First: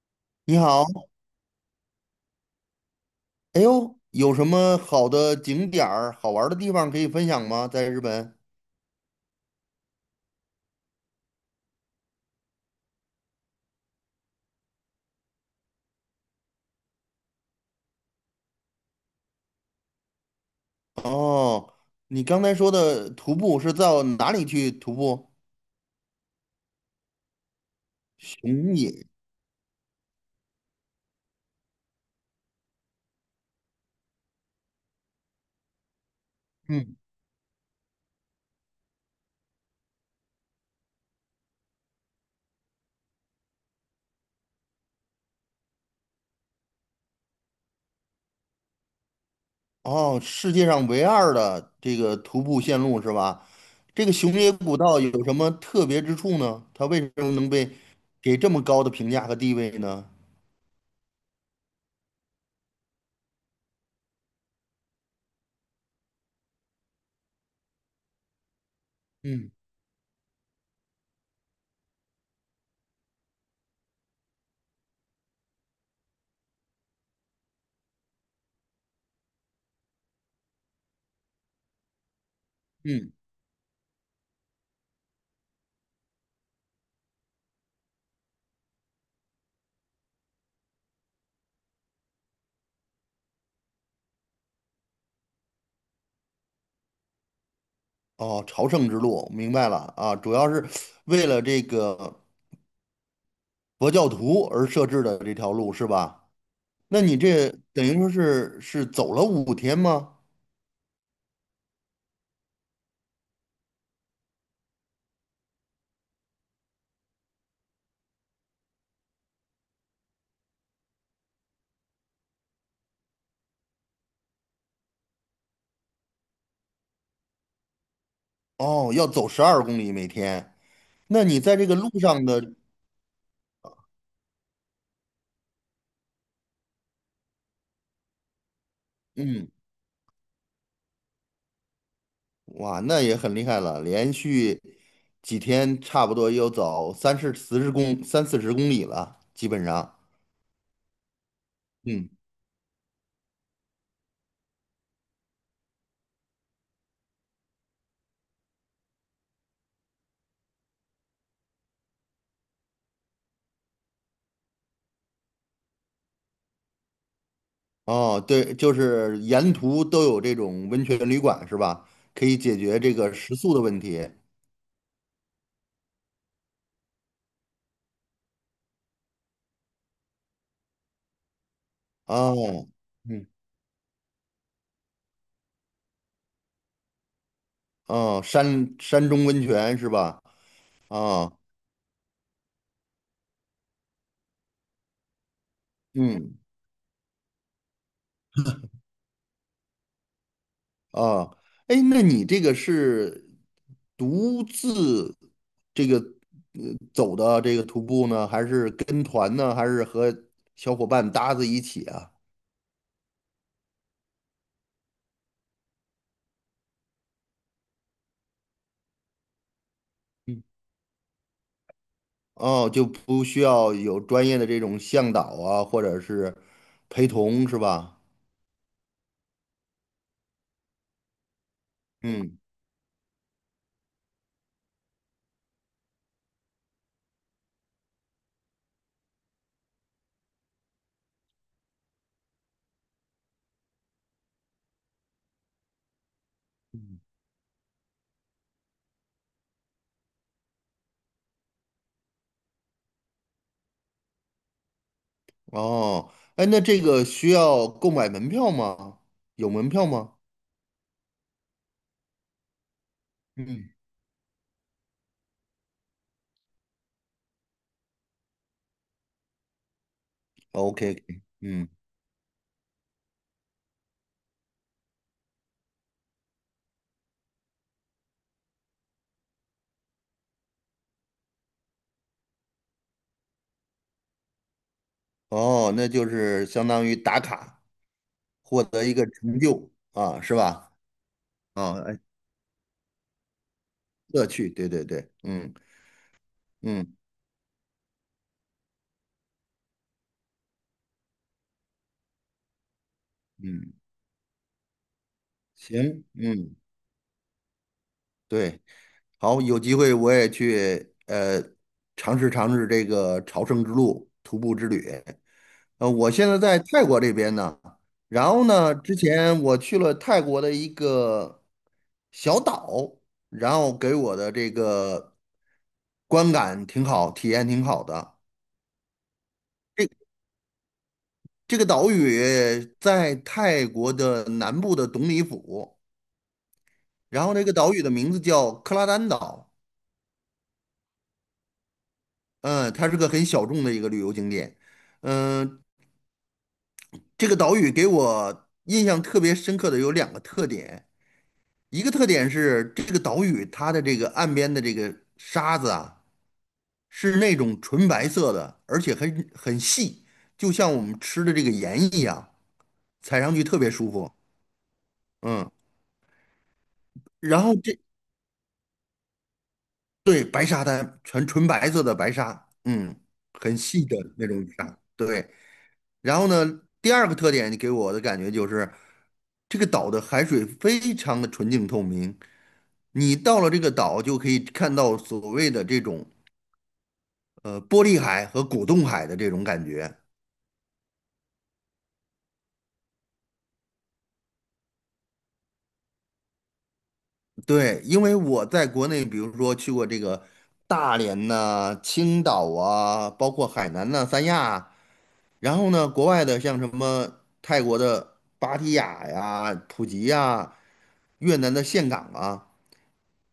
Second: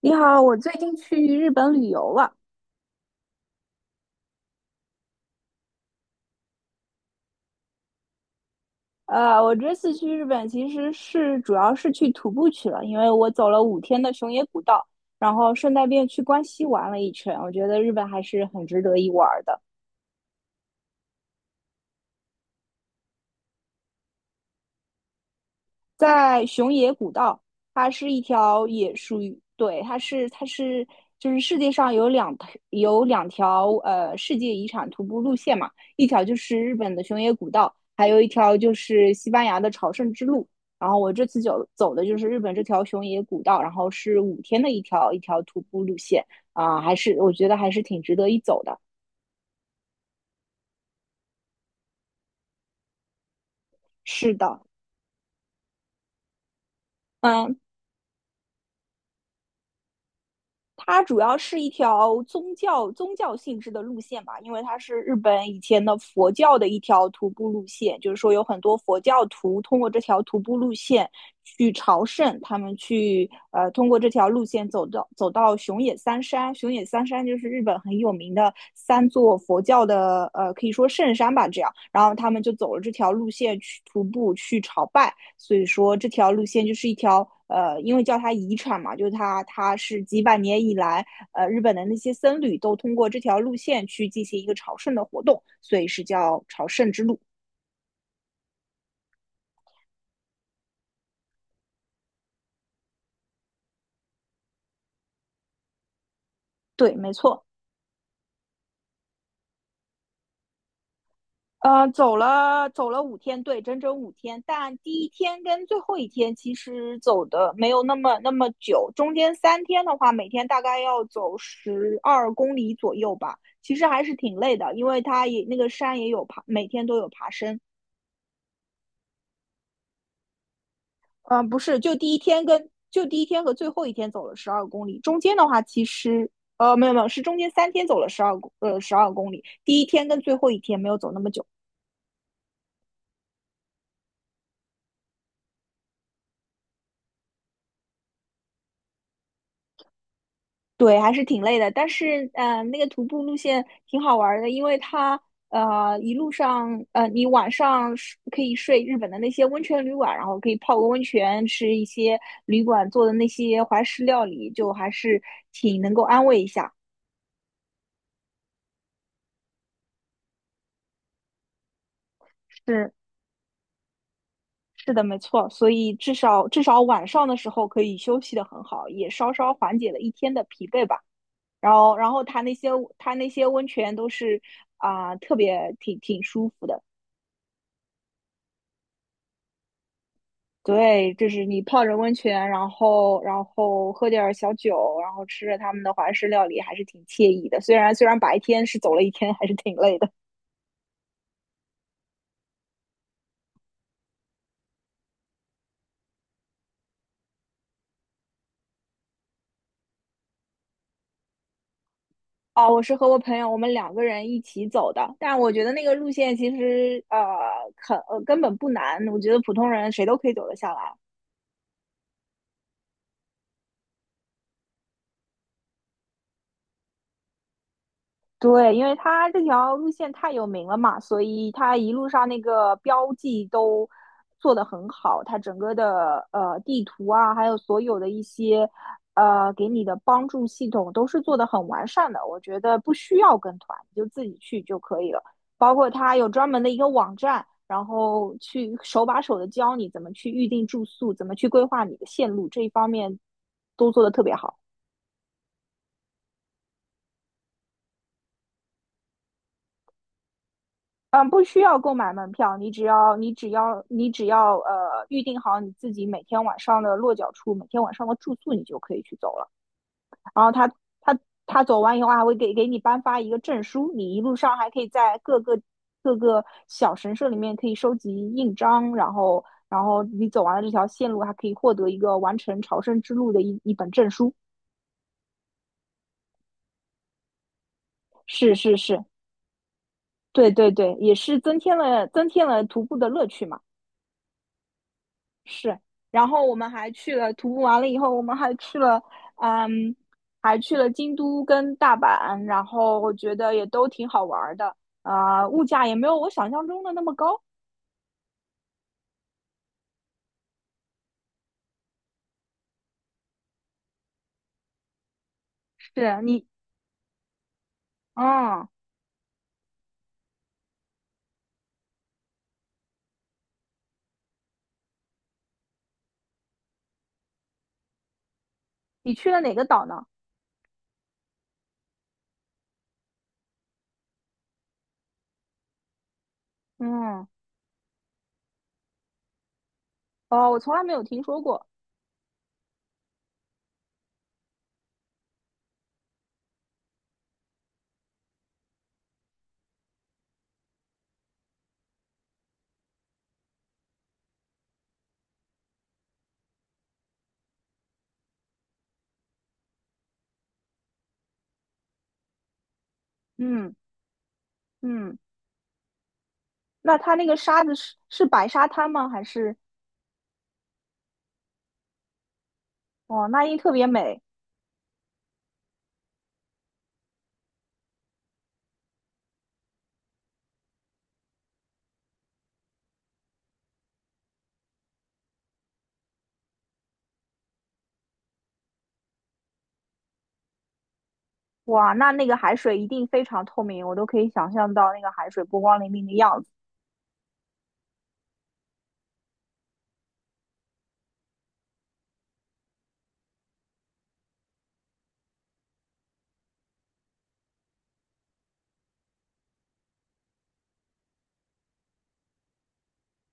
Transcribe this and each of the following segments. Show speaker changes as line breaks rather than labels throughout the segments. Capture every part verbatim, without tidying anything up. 你好，我
你
最
好，
近去日本旅游了。
哎呦，有什么好的景点儿、好玩儿的地方可以分享吗？在日本？
呃，我这次去日本其实是主要是去徒步去了，因为我走了五天的熊野古道，然后顺带便去关西玩了一圈。我觉得日本还是很值得一玩的。
哦，你刚才说的徒步是到哪里去徒步？
在熊野古道，它是一条
熊野，
也属于，对，它是它是就是世界上有两有两条呃世界遗产徒步路线嘛，一条就是日本
嗯，
的熊野古道，还有一条就是西班牙的朝圣之路。然后我这次走走的就是日本这条熊野古道，然后是五天的一条一条徒步路线啊，还是我觉得还是挺值得一走的。
哦，世界上唯二的这个徒步线路是吧？这个
是
熊野
的。
古道有什么特别之处呢？它为什么能
嗯，
被给这么高的评价和地位呢？
它主要是一条宗教宗教性质的路线吧，因为它是日本以前的佛教的一条徒步路线，就是说有很多佛教
嗯
徒通过这条徒步路线去朝圣，他们去呃通过这条路线走到走到熊野三山，熊野三山就是日本很有名的三座佛教的呃可以说圣山吧，这样，然后他们就走了这条
嗯，
路线去徒步去朝拜。所以说这条路线就是一条呃，因为叫它遗产嘛，就是它它是几百年以来，呃，日本的那些僧侣都通过这条路线去进行一个朝圣的活动，所以是叫朝圣之路。
哦，朝圣之路，明白了啊，主要是为了这个。佛教徒而设置的这条路是吧？
对，
那
没
你
错。
这等于说是是走了五天吗？
呃，走了走了五天，对，整整五天。但第一天跟最后一天其实走的没有那么那么久，中间三天的话，每天大概要走十二公里左右吧。其实还是挺累的，因为它也那个山也有爬，每天都有爬升。
哦，要走十二公里每天。那你
嗯，
在
不
这个
是，
路
就第一
上
天
的，
跟就第一天和最后一天走了十二公里，中间的话其实呃没有没有，是中间三天走了十二公呃十二公里，
嗯，
第一天跟最后一天没有走那么久，
哇，那也很厉害了，连续几天差不多要走三十四十公三四十公里了，基本上。
对，还是挺累的。但
嗯，
是嗯、呃那个徒步路线挺好玩儿的，因为它呃一路上呃你晚上是可以睡日本的那些温泉旅馆，然后可以泡个温泉，吃一些旅馆做的那些怀石料理，就还是挺能够安慰一下。
哦，对，就是沿途都有这种温泉旅馆是吧？可以解决
是。
这个食宿的问题。
是的，没错，所以至少至少晚上的时候可以休息的很好，也稍稍缓解了一天的疲惫吧。然后，然后它那些
哦，
它
嗯，
那些温泉都是啊、特别挺挺舒服的。
哦，山山中温泉是吧？
对，就
啊，
是你泡着温泉，然后然后喝点儿小酒，然后吃着他们的华式
嗯
料理，还是挺惬意的。虽然虽然白天是走了一天，还是挺累的。
啊，哎，那你这个是独自这个呃走的这个徒步呢，还是跟团呢，还是和小伙伴搭子一起啊？
哦，我是和我朋友，我们两个人一起走的。但我觉得那个路线其实呃，很呃根本不难，我觉得普通人谁都可以
嗯，
走得下来。
哦，就不需要有专业的这种向导啊，或者是陪同是吧？
对，因为它这条路线太有名了嘛，所以它一路上
嗯，
那个标记都做得很好，它整个的呃地图啊，还有所有的一些呃给你的帮助系统都是做得很完善的。我觉得不需要跟团，你就自己去就可以了。包括它有专门的一个
嗯
网站，然后去手把手的教你怎么去预定住宿，怎么去规划你的线路，这一方面都做得特别好。
哦，哎，那这个需要购买门票吗？有门票吗？
嗯，不需要购买门票，你只要你只
嗯
要你只要呃预定好你自己每天晚上的落脚处，每天晚上的住宿，你就可以去走了。然后他
，OK，
他他
嗯，
走完以后还会给给你颁发一个证书，你一路上还可以在各个各个小神社里面可以收集印章，然后然后你走完了这条线路，还可以获得一个完成朝圣之路的一一本证书。
哦，那就是相当于打卡。
是
获
是
得一
是，
个成就啊，是
对对
吧？
对，也是增
啊，
添
哎，
了增添了徒步的乐趣嘛。
乐趣，对对对，嗯
是，然后我们还
嗯
去了徒步完了以后，我们还去了，嗯，还去了京都跟大阪，然后我觉得也
嗯，
都挺好玩儿的，啊、物价也
行，
没有我想
嗯，
象中的那么高。
对，好，有机会我也去呃尝试尝试这个朝圣之路徒步之旅。呃，我
是
现在
你，
在泰国这边呢，然后
嗯，
呢，之前我去了泰国的一个小岛，然后给我的这个观感挺好，体验挺好的。
你去了哪个岛
这
呢？
这个岛屿在泰国的南部的董里府，然
嗯，
后那个岛屿的名字叫克拉丹岛，
哦，我从来没有听说过。
嗯，它是个很小众的一个旅游景点，嗯，这个岛屿给我印象特别深刻的有两个特点，一个特点是这个岛屿它的这个岸边的这个沙子啊，是那种纯白色的，而且很很细，就像我们吃的这个盐一样，踩上去特别
嗯
舒服，
嗯，
嗯。
那它那个
然后
沙子
这
是是白沙滩吗？还是
对，白沙滩，全纯白色的白沙，嗯，
哦，那一
很
定特
细
别
的
美。
那种沙。对，然后呢，第二个特点，你给我的感觉就是这个岛的海水非常的纯净透明，你到了这个岛就可以看到所谓的这种呃玻璃海和果冻海的这种感觉。
哇，那那个海水一定非常透明，我都可以想象到那个海水波光粼粼的样子。
对，因为我在国内，比如说去过这个大连呐、青岛啊，包括海南呐、三亚啊然后呢，国外的像什么泰国的芭提雅呀、普吉呀、越南的岘港啊，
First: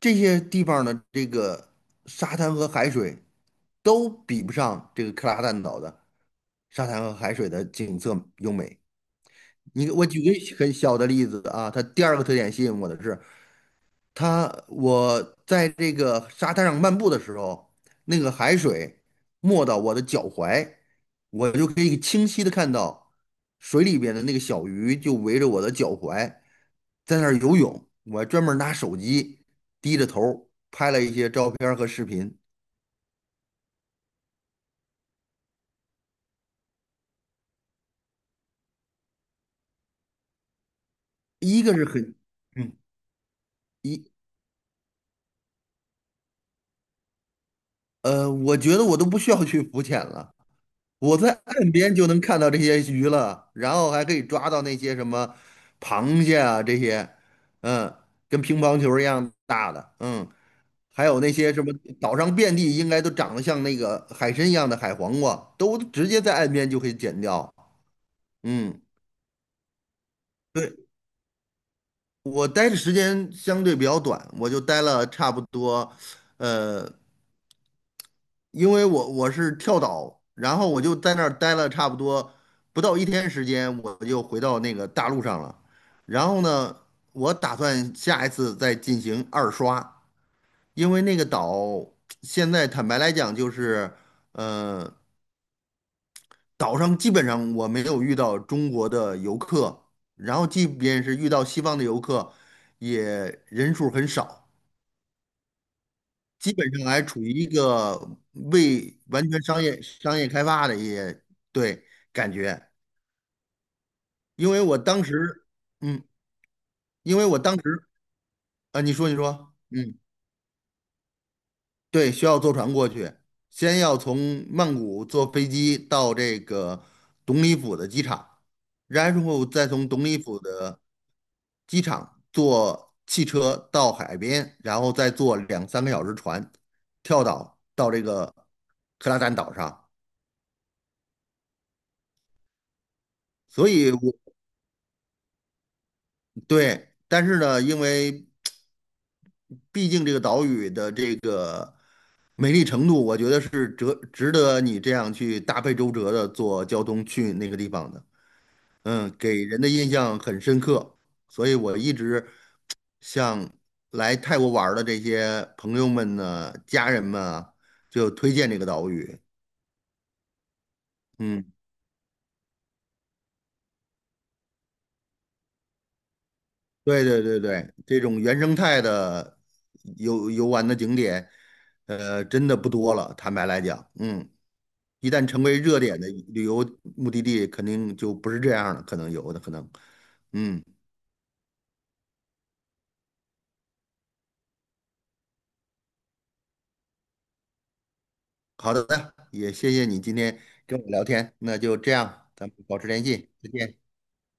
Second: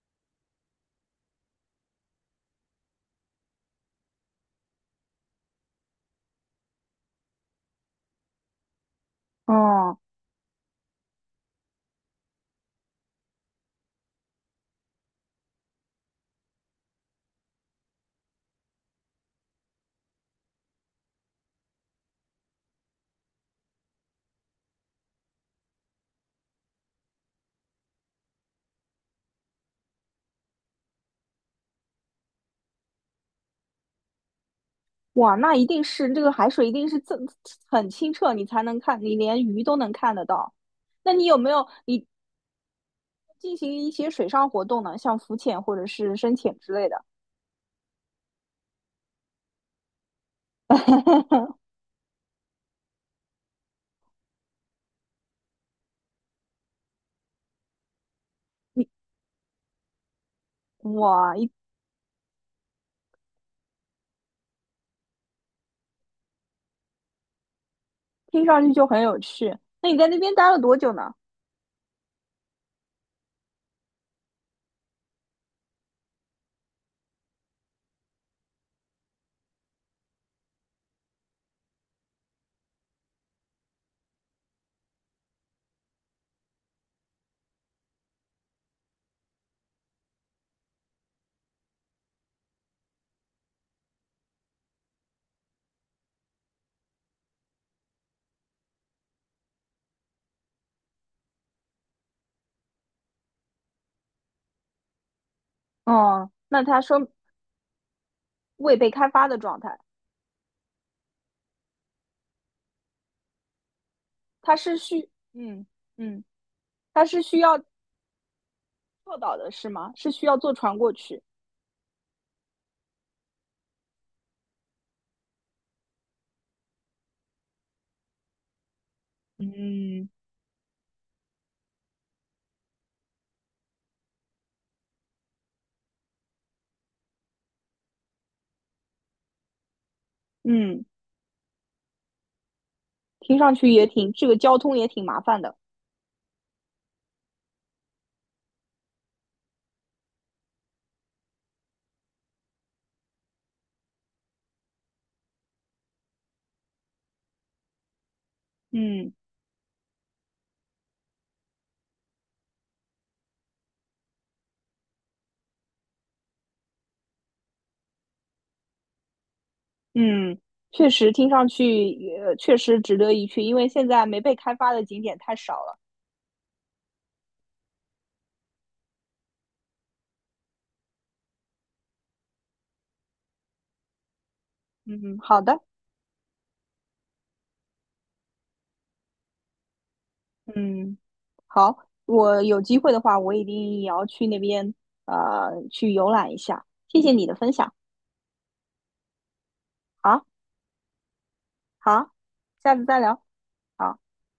这些地方的这个沙滩和海水都比不上这个克拉蛋岛的沙滩和海水的景色优美。你
嗯，
我举个很小的例子啊，它第二个特点吸引我的是，它我在这个沙滩上漫步的时候，那个海水没到我的脚踝，我就可以清晰的看到水里边的那个小鱼就围着我的脚踝在那儿游泳。我还专门拿手机低着头拍了一些照片儿和视频。
哇，那一定是这个海水一定是这很清澈，你才能看，你连鱼都能看得到。那你有没
一
有
个是
你
很，嗯，
进行一些
一
水上活动呢？像浮潜或者是深潜之类的？
呃，我觉得我都不需要去浮潜了。我在岸 边就能看到这些鱼了，然后还可以抓到那些什么螃蟹啊这些，嗯，跟乒乓
你
球一样大的，嗯，还有那
哇，一
些什么岛上遍地应该都长得像那个海参一样的海黄瓜，都直接在岸边就可以捡掉。
听上去
嗯，
就很有趣。那你在那边待了
对，
多久呢？
我待的时间相对比较短，我就待了差不多，呃，因为我我是跳岛，然后我就在那儿待了差不多不到一天时间，我就回到那个大陆上了。然后呢，我打算下一次再进行二刷，因为那个岛现在坦白来讲就是，呃，岛上基本上我没有遇到中国的游客，然后即便是遇到西方的游客，也人数很少。
哦，
基
那
本
他
上还
说
处于一个
未被
未
开发
完
的
全
状
商
态，
业商业开发的一些对感觉，因
它
为我
是
当
需
时，
嗯
嗯，
嗯，它
因
是
为
需
我当
要
时啊，你说你
坐岛的
说，
是吗？
嗯，
是需要坐船过去？
对，需要坐船过去，先要从曼谷坐飞机到这个董里府的机场，然后再从董
嗯
里府的机场坐汽车到海边，然后再坐两三个小时船，跳岛到这个克拉赞岛上。
嗯，听上
所
去也
以
挺，
我，
这个交通也挺麻烦的。
对，但是呢，因为毕竟这个岛屿的这个美丽程度，我觉得是值值得你这样去大费周折的坐交通去那个地方的。
嗯。
嗯，给人的印象很深刻，所以我一直向来泰国玩儿的这些朋友们呢、家人们啊，就推荐这个岛屿。
嗯，确实听上
嗯。
去也确实值得一去，因为现在没被开发的景点太少了。
对对对对，这种原生态的游游玩的景点，呃，真的不多了。坦白来讲，嗯，一
嗯，
旦
好
成为
的，
热点的旅游目的地，肯定就不是这样了，可能有的可能。嗯，
嗯，好，我有机会的话，我一定也要去那边呃去游览一下。谢谢你的分享，
好的，也谢谢你今
好，
天跟我聊天，那就这
好，
样，咱们
下
保
次
持
再
联
聊。
系，再见。
好。